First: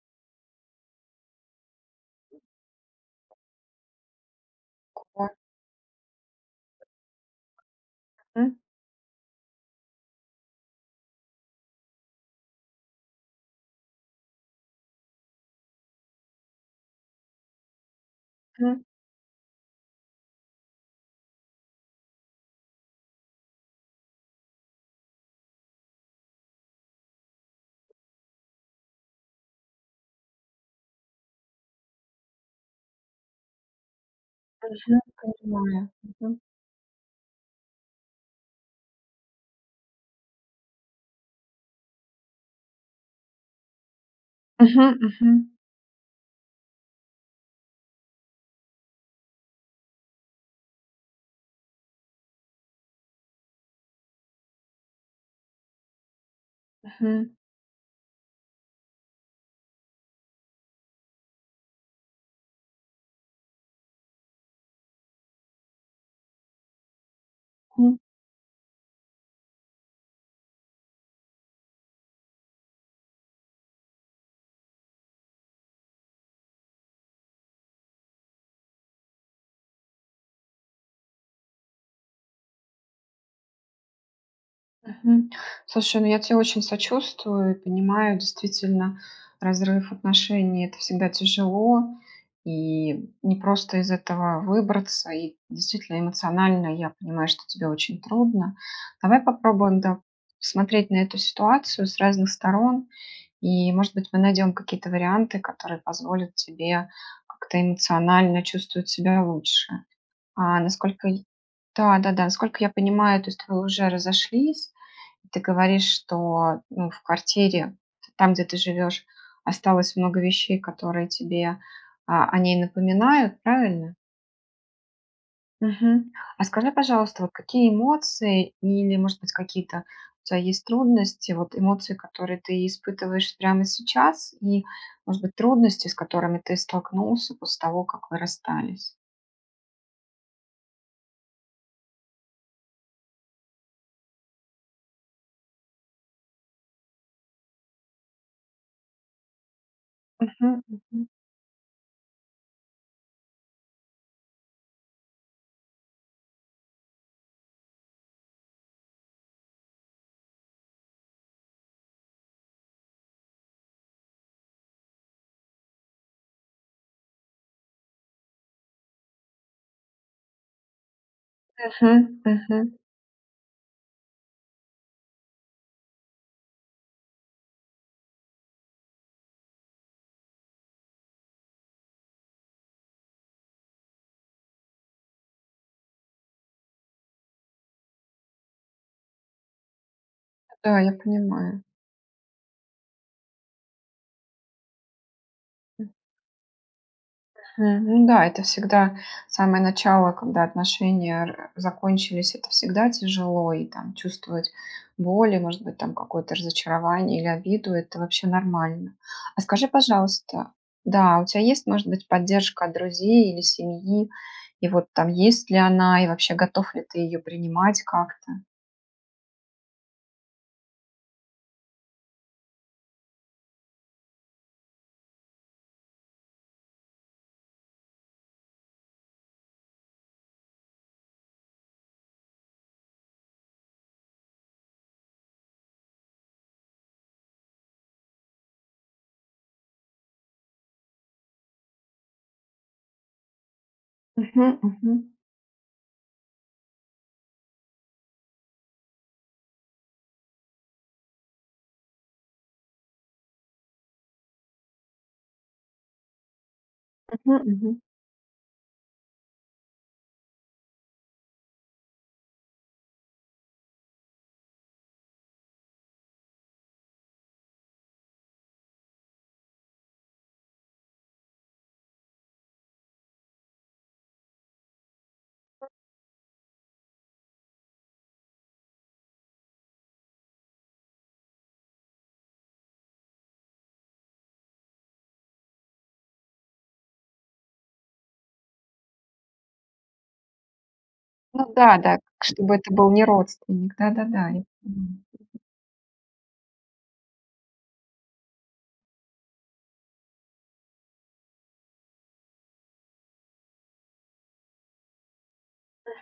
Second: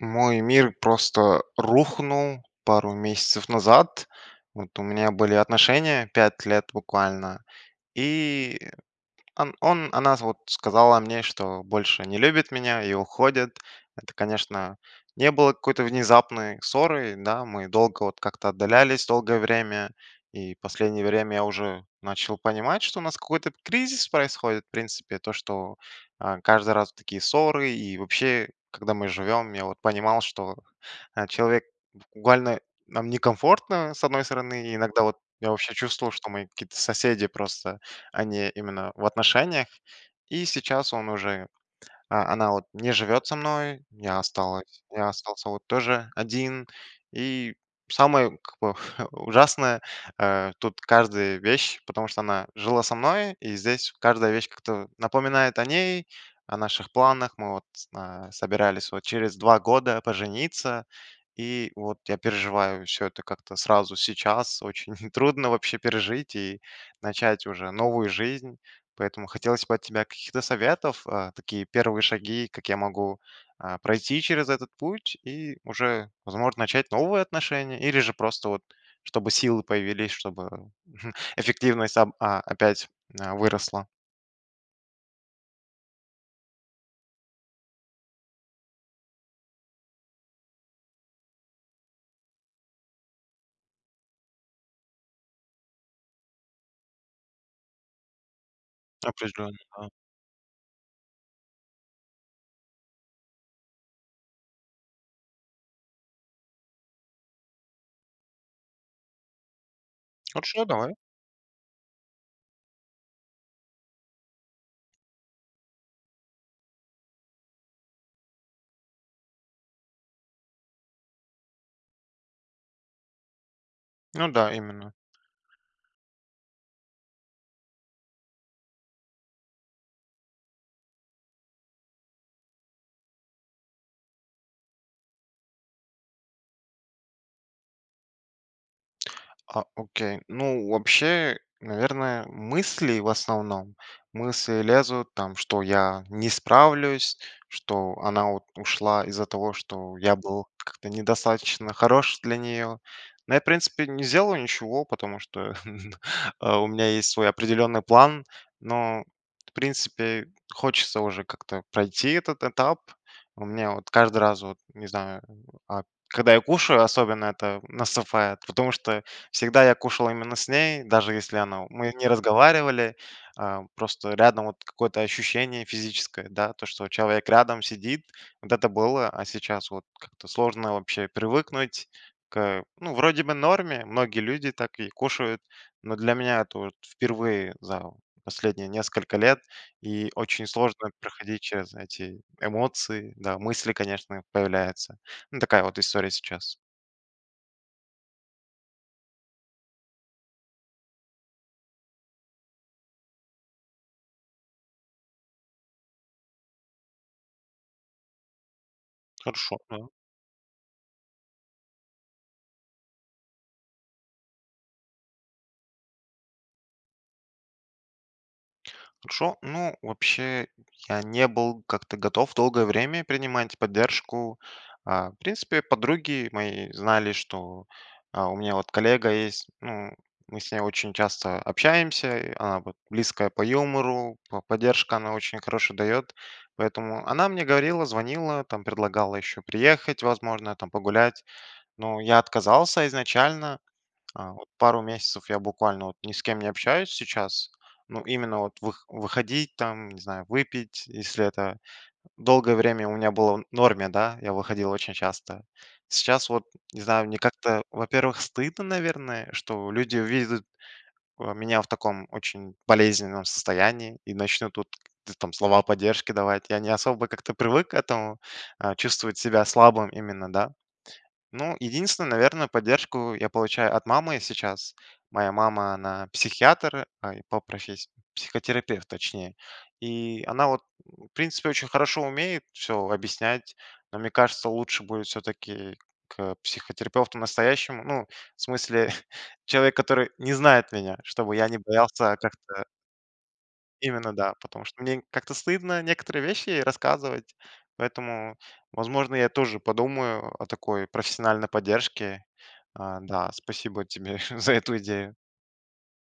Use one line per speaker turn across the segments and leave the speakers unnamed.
Мой мир просто рухнул пару месяцев назад. Вот, у меня были отношения, 5 лет буквально.
М.
И, ан он она, вот, сказала мне, что больше не любит меня и уходит. Это, конечно, не было какой-то внезапной ссорой, да, мы долго, вот, как-то
М.
отдалялись долгое время. И последнее время я уже начал понимать, что у нас какой-то кризис происходит, в принципе. То, что, э, каждый раз такие ссоры. И вообще, когда мы живем, я, вот, понимал, что, э, человек, буквально, нам некомфортно, с одной стороны,
Мгм,
иногда, вот, я вообще
понимаю,
чувствовал, что
мгм.
мы какие-то соседи просто, а не именно в отношениях, и сейчас он уже, а, она, вот, не живет со мной, я осталась
Мгм,
я остался,
мгм.
вот, тоже один. И самое, как бы, ужасное, э, тут каждая вещь, потому что она жила со мной, и здесь каждая вещь как-то напоминает о ней, о наших
Мгм.
планах. Мы, вот, э, собирались, вот, через два года пожениться, и, вот, я переживаю всё это как-то сразу, сейчас очень трудно вообще пережить и начать уже
М.
новую жизнь. Поэтому хотелось бы от тебя каких-то советов, э, такие первые шаги, как я могу, э, пройти через этот путь и уже, возможно, начать новые отношения или же, просто, вот, чтобы силы появились, чтобы эффективность об а опять, м, а, выросла.
Мгм. Слушай, ну я тебе очень сочувствую, понимаю, действительно, разрыв отношений- это всегда тяжело, и не просто из этого выбраться, и действительно, эмоционально я понимаю, что тебе очень трудно. Давай
Определенно,
попробуем,
да.
да, смотреть на эту ситуацию с разных сторон, и может быть мы найдем какие-то варианты, которые позволят тебе как-то эмоционально чувствовать себя лучше. А
Вообще давай.
насколько я да, да, да. Сколько я понимаю, то есть вы уже разошлись, ты говоришь, что, ну, в квартире, там, где ты живешь, осталось много вещей, которые тебе, а, о ней напоминают. Правильно?
Ну да, именно.
Мгм. А скажи пожалуйста, вот какие эмоции, или может быть какие-то у тебя есть трудности, вот, эмоции, которые ты испытываешь прямо сейчас и, может быть, трудности, с которыми ты столкнулся после того, как вы расстались?
А, окей. Ну, вообще, наверное, мысли в основном, мысли лезут, там, что я не справлюсь, что она, вот, ушла из-за того, что я был
Мгм,
как-то
мгм.
недостаточно хорош для неё. Но я в принципе не сделал ничего, потому что, а, у меня есть свой определенный план, но, в принципе хочется уже как-то пройти этот этап. У меня, вот, каждый раз, вот, не знаю, э, а Когда я кушаю, особенно это наступает, потому что всегда я кушал именно с ней, даже если она мы не
Мгм, мгм.
разговаривали, а просто рядом, вот, какое-то ощущение физическое, да, то, что, вот, человек рядом сидит, вот это было, а сейчас, вот, как-то сложно вообще привыкнуть к Ну, вроде бы, в норме, многие люди так и кушают, но для меня это, вот, впервые за последние несколько лет, и очень
Да,
сложно
я
проходить
понимаю.
через эти эмоции, да, мысли, конечно, появляются. Ну такая вот
М.
история сейчас.
Мгм. Да, это всегда самое начало, когда отношения р закончились, это всегда тяжело и, там, чувствовать боль и, может быть, там, какое-то разочарование или обиду- это вообще нормально. А
Хорошо,
скажи,
да.
пожалуйста, да, у тя есть, может быть, поддержка от друзей или семьи? И вот, там, есть ли она, и вообще готов ли ты её принимать как-то?
Хорошо. Ну вообще я не был как-то готов долгое время принимать поддержку. А, в принципе подруги мои знали, что, э, у меня вот коллега есть, ну, мы с ней очень часто общаемся, она, вот, близкая по юмору, п поддержка она очень хорошо дает. Поэтому она мне говорила, звонила, предлагала ещё приехать, возможно, там, погулять. Но я отказался изначально. А вот
Мгм,
пару
мгм.
месяцев я буквально, вот, ни с кем не общаюсь сейчас. Ну именно, вот, вых выходить, там, не знаю, выпить, если это долгое время у меня было в норме, да, я выходил очень часто. Сейчас, вот, не знаю, мне
Мгм,
как-то,
мгм.
во-первых, стыдно, наверное, что люди увидят, э, меня в таком очень болезненном состоянии и начнут, вот т там, слова поддержки давать. Я не особо как-то привык к этому, э, чувствовать себя слабым именно, да. Ну единственно, наверно, поддержку я получаю от мамы сейчас. Моя мама она- психиатр, э, по професс психотерапевт, точнее. И она, вот, в принципе очень хорошо умеет все объяснять, но мне кажется лучше будет все-таки, к психотерапевту настоящему. Ну в смысле человек, который не знает меня, чтобы
Ну
я не
да, да,
боялся
чтобы
как-то
это был не родственник, да, да,
Именно,
да.
да. Потому что мне н как-то
[unintelligible]
стыдно некоторые вещи ей рассказывать, поэтому, возможно, я тоже подумаю о такой профессиональной поддержке. А, да. Спасибо тебе за эту идею.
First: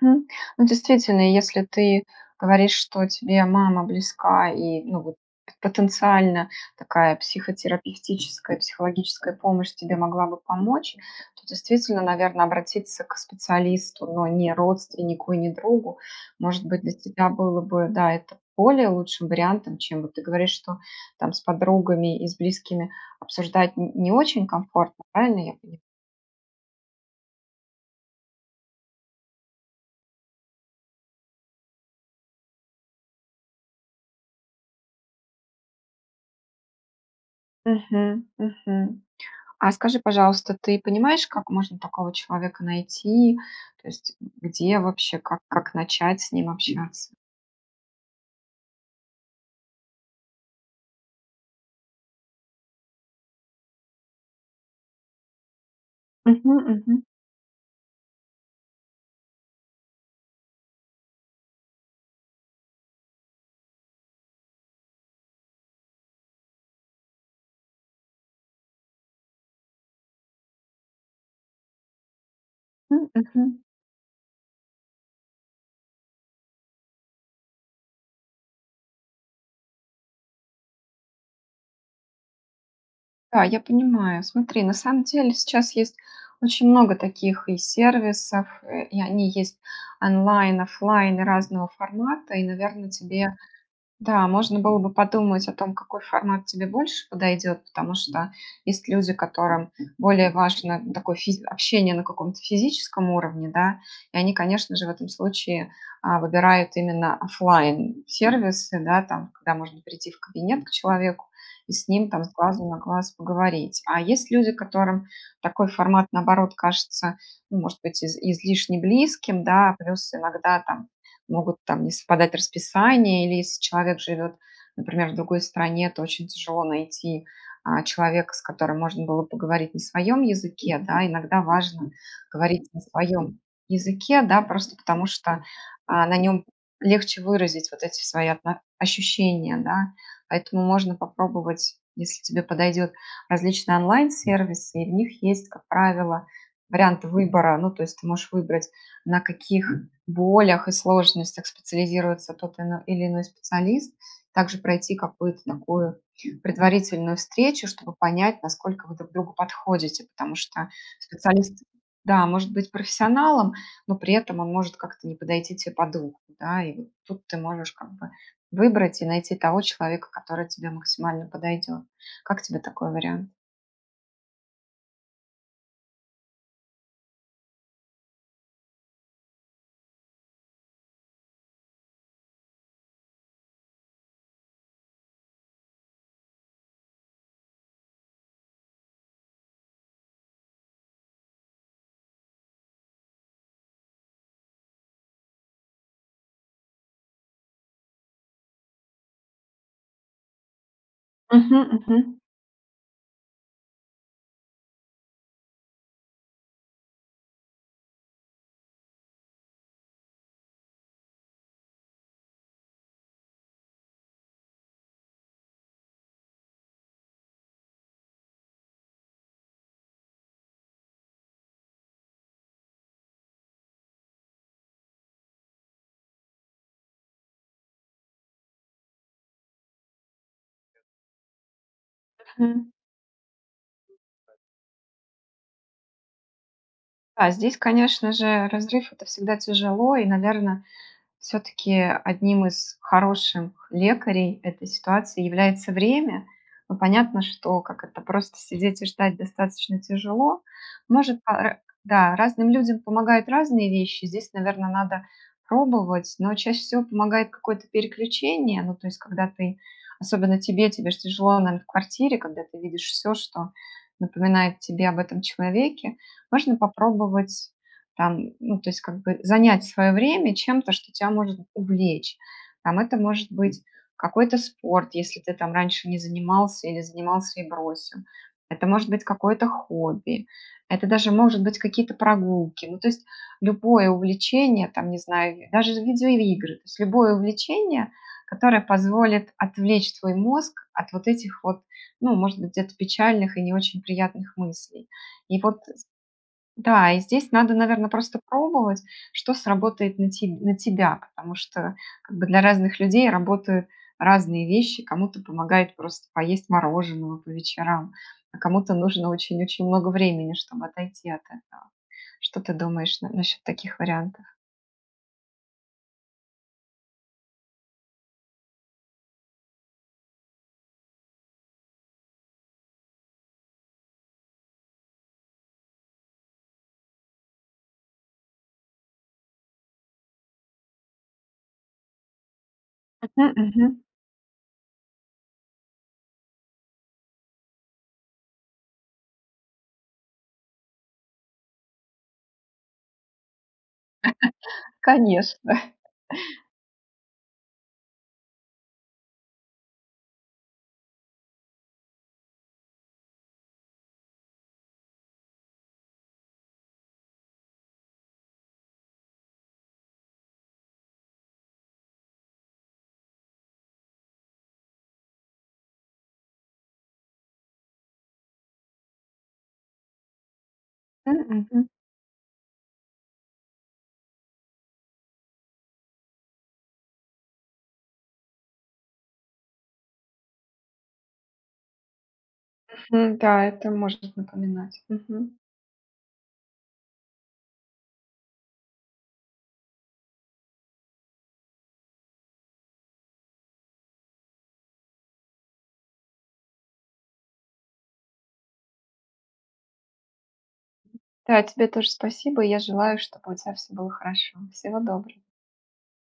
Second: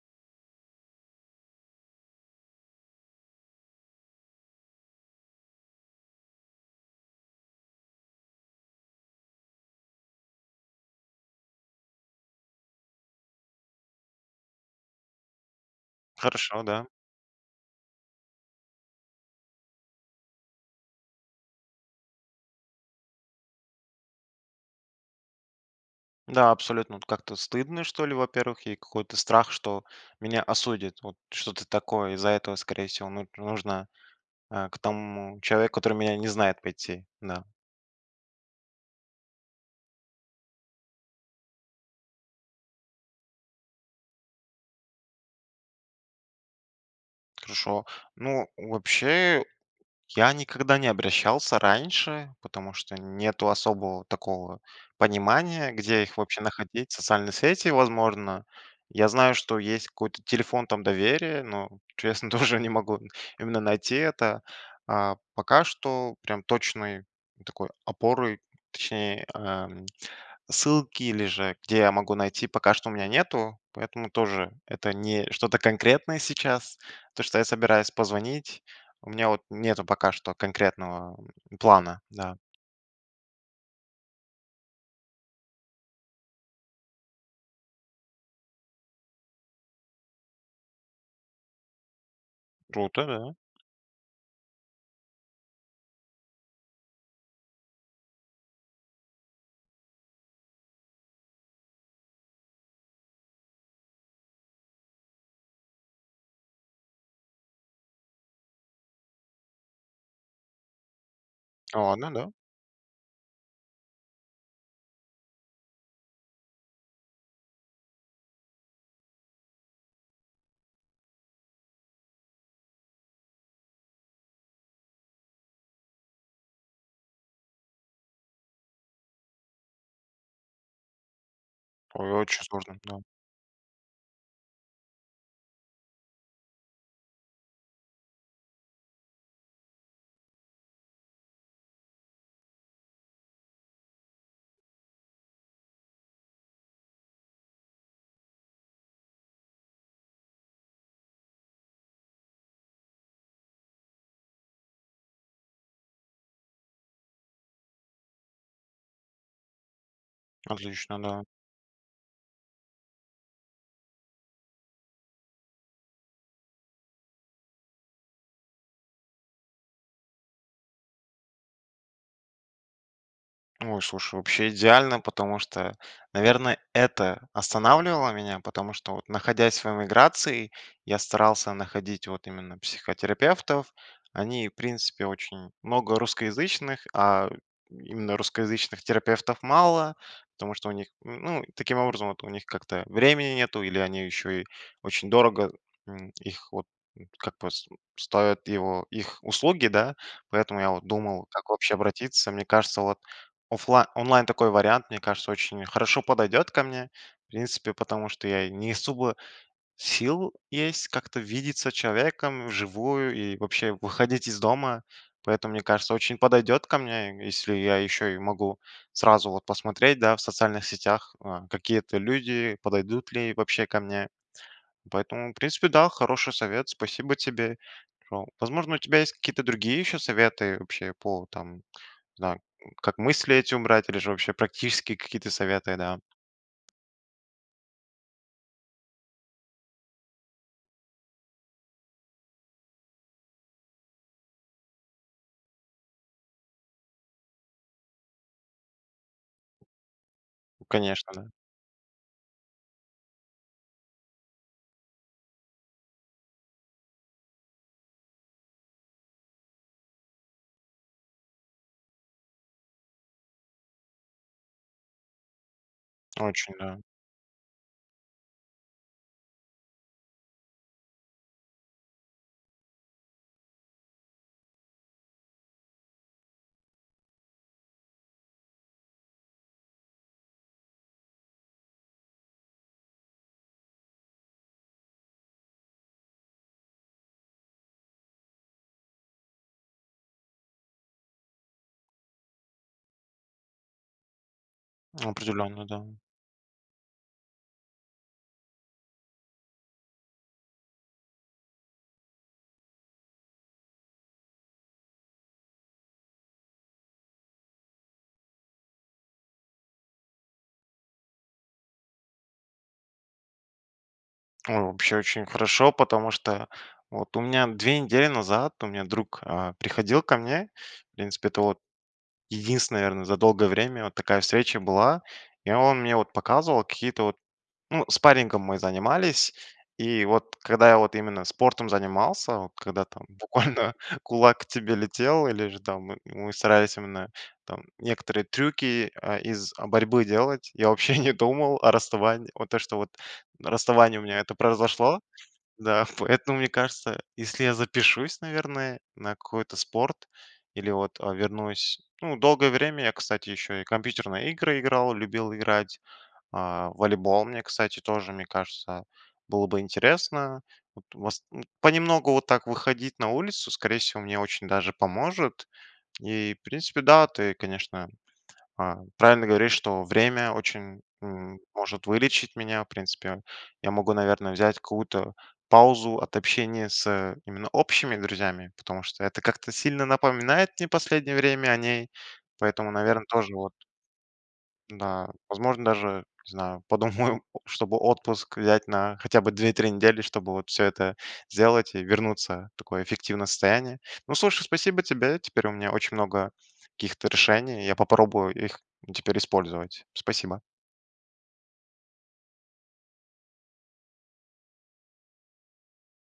Мгм. Ну, действительно, если ты говоришь, что тебе мама близка, и ну, вот, потенциально такая психотерапевтическая, психологическая помощь тебе могла бы помочь, то действительно, наверно, обратиться к специалисту, но не родственнику и не другу.
Хорошо,
Может быть,
да.
для тебя было бы, да, это более лучшим вариантом, чем вот ты говоришь, что там с подругами, и с близкими обсуждать н не очень комфортно, правильно я поняла?
Да, абсолютно, вот как-то стыдно, что ли, во первых. И какой-то страх, что меня осудят. Вот, что-то такое. Из-за этого, скорее всего, мут нужно, э, к тому человеку, который меня не знает, пойти, да.
Мгм, мгм. А, скажи, пожалуйста, ты понимаешь, как можно такого человека найти, то есть где вообще, как как начать с ним общаться?
Хорошо. Ну, вообще, я никогда не обращался раньше, потому что нету особого, такого, понимания, где их вообще
Мгм
находить.
мгм.
Социальные сети, возможно. Я знаю, что есть какой-то телефон там доверия, но честно, тоже, не могу, именно, найти это. А пока что, прям точной такой опорой, точней, а, м, ссылки, или же где я могу найти, пока что у меня
М,
нету,
мгм.
поэтому тоже это не что-то конкретное сейчас. То, что я собираюсь позвонить, у меня вот нету пока что конкретного, э, плана. Да.
Да, я понимаю. Смотри, на самом деле, сейчас есть очень много таких и сервисов. Э, и они есть онлайн, офлайн и разного формата. И, наверное,
Круто,
тебе
да.
да, можно было бы подумать о том, какой формат тебе больше подойдет. Потому что есть люди, которым более важно, н такое, физ общение на каком-то физическом уровне, да, и они, конечно же, в этом случае, а, выбирают именно офлайн-сервисы, да, там когда можно прийти в кабинет к человеку, и с ним
Ладно,
там с
да.
глазу на глаз поговорить. А есть люди, которым такой формат, наоборот, кажется, ну, может быть из излишне близким, да. Плюс иногда там могут, там, не совпадать расписания или, если человек живет, например, в другой стране, то очень тяжело найти, а, человека, с которым можно было поговорить на своем языке, да. Иногда важно
Ой, очень
говорить
сложно,
на
да.
своем языке, да, просто потому что, а, на нём легче выразить вот эти свои отно ощущения, да. Поэтому можно попробовать, если тебе подойдет, различные онлайн-сервисы и в них есть, как правило, варианты выбора. Ну, то есть ты можешь выбрать, на каких болях и сложностях специализируется тот ал или иной специалист, также пройти какую-то такую предварительную встречу, чтобы понять, насколько вы друг другу подходите. Потому что
Отлично, да.
специалист, да, может быть профессионалом, но при этом он может как-то не подойти те по духу, да. И вот тут ты можешь, как бы, выбрать и найти того человека, который тебе максимально подойдет. Как тебе такой вариант?
Ой, слушай, вообще идеально, потому что, наверно, это останавливало меня, потому что вот, находясь в эмиграции, я старался находить вот именно психотерапевтов. Они, в принципе, очень много русскоязычных, а именно русскоязычных терапевтов мало. Потому что у них, н ну, таким образом вот у них, как-то времени нету или они еще и очень дорого, м, их вот, как пос ставят его их услуги, да. Поэтому я вот думал, как
Мгм,
вообще
мгм.
обратиться. Мне кажется, вот офла онлайн- такой вариант, мне кажется, очень хорошо подойдет ко мне, в принципе, потому что я не особо сил есть как-то видеться человеком вживую и вообще выходить из дома. Поэтому, мне кажется, очень подойдет ко мне, если я еще и могу сразу вот посмотреть, да, в социальных сетях, а, какие это люди, подойдут ли вообще ко мне. Поэтому, в принципе, да, хороший совет, спасибо тебе. О, возможно, у тебя есть какие-то другие еще советы, вообще, по там, не знаю,
Мгм.
как мысли эти убрать или же, вообще, практические какие-то советы, да.
А, здесь конечно же разрыв- это всегда тяжело и, наверное, всё-таки 1 из хороших лекарей этой ситуации является время. Ну, понятно, что, как это, просто сидеть и ждать достаточно тяжело.
Конечно,
Может
да.
по Э, да. Разным людям помогают разные вещи. Здесь, наверно, надо пробовать, но чаще всего помогает какое-то переключение. Ну, то есть, когда ты особенно тебе, тебе ж тяжело, наверное, в квартире, когда ты видишь всё, что напоминает тебе об этом человеке,
Очень,
можно
да.
попробовать, там ну, то есть как бы, занять свое время чем-то, что тя может увлечь. Там, это может быть какой-то спорт, если ты, там, раньше не занимался или занимался и бросил. Это может быть какое-то хобби, это даже может быть какие-то прогулки, ну, то есть любое увлечение, там, не знаю, даже видеоигры, то есть любое увлечение, которое позволит отвлечь твой мозг от вот этих вот, ну, может быть, где-то печальных и не очень приятных мыслей. И вот
Определенно, да.
з Да. И здесь надо, наверно, просто пробовать, что сработает на те на тебя, потому что как бы для разных людей работают разные вещи. Кому-то помогают просто поесть мороженого по вечерам, а кому-то нужно очень-очень много времени, чтобы отойти от этого. Что ты думаешь н насчет таких вариантов?
О, вообще очень хорошо, потому что вот, у меня 2 недели назад у меня друг, а, приходил ко мне. В принципе это, вот, единственная, наверное, за долгое время вот такая встреча была, и он мне, вот, показывал какие-то, вот ну, спаррингом мы занимались. И вот, когда я, вот, именно спортом занимался, вот когда там
Мгм,
буквально
мгм.
кулак к тебе летел или же там мы мы старались именно, там, некоторые трюки, э, из борьбы делать, я вообще не думал о расставании. Вот то, что вот расставание у меня это произошло.
Конечно!
Да. Поэтому мне кажется, если я запишусь, наверное, на какой-то спорт или, вот, э, вернусь Ну, долгое время я, кстати, ещё и компьютерные игры играл, любил играть, а волейбол, мне, кстати, тоже, мне кажется, было бы интересно. Вот, вас Понемногу вот так выходить на улицу, скорее всего, мне очень даже поможет. И в принципе да, ты, конечно, а, правильно говоришь, что время очень
М,
м
мгм.
может вылечить меня. В принципе я могу, наверное, взять какую-то паузу от общения с именно общими друзьями, потому что это как-то сильно напоминает мне последнее время о ней, поэтому, наверное, тоже,
М-да,
вот
это можно напоминать.
Да,
Мгм.
возможно даже, не знаю, подумаю, чтобы отпуск взять на хотя бы 2-3 недели, чтобы всё это сделать и вернуться в такое эффективное состояние. Ну, слушай, спасибо тебе, теперь у меня очень много каких-то решений, я попробую их теперь использовать. Спасибо.
Да, тебе тоже спасибо, и я желаю, чтобы у тебя всё было хорошо. Всего доброго.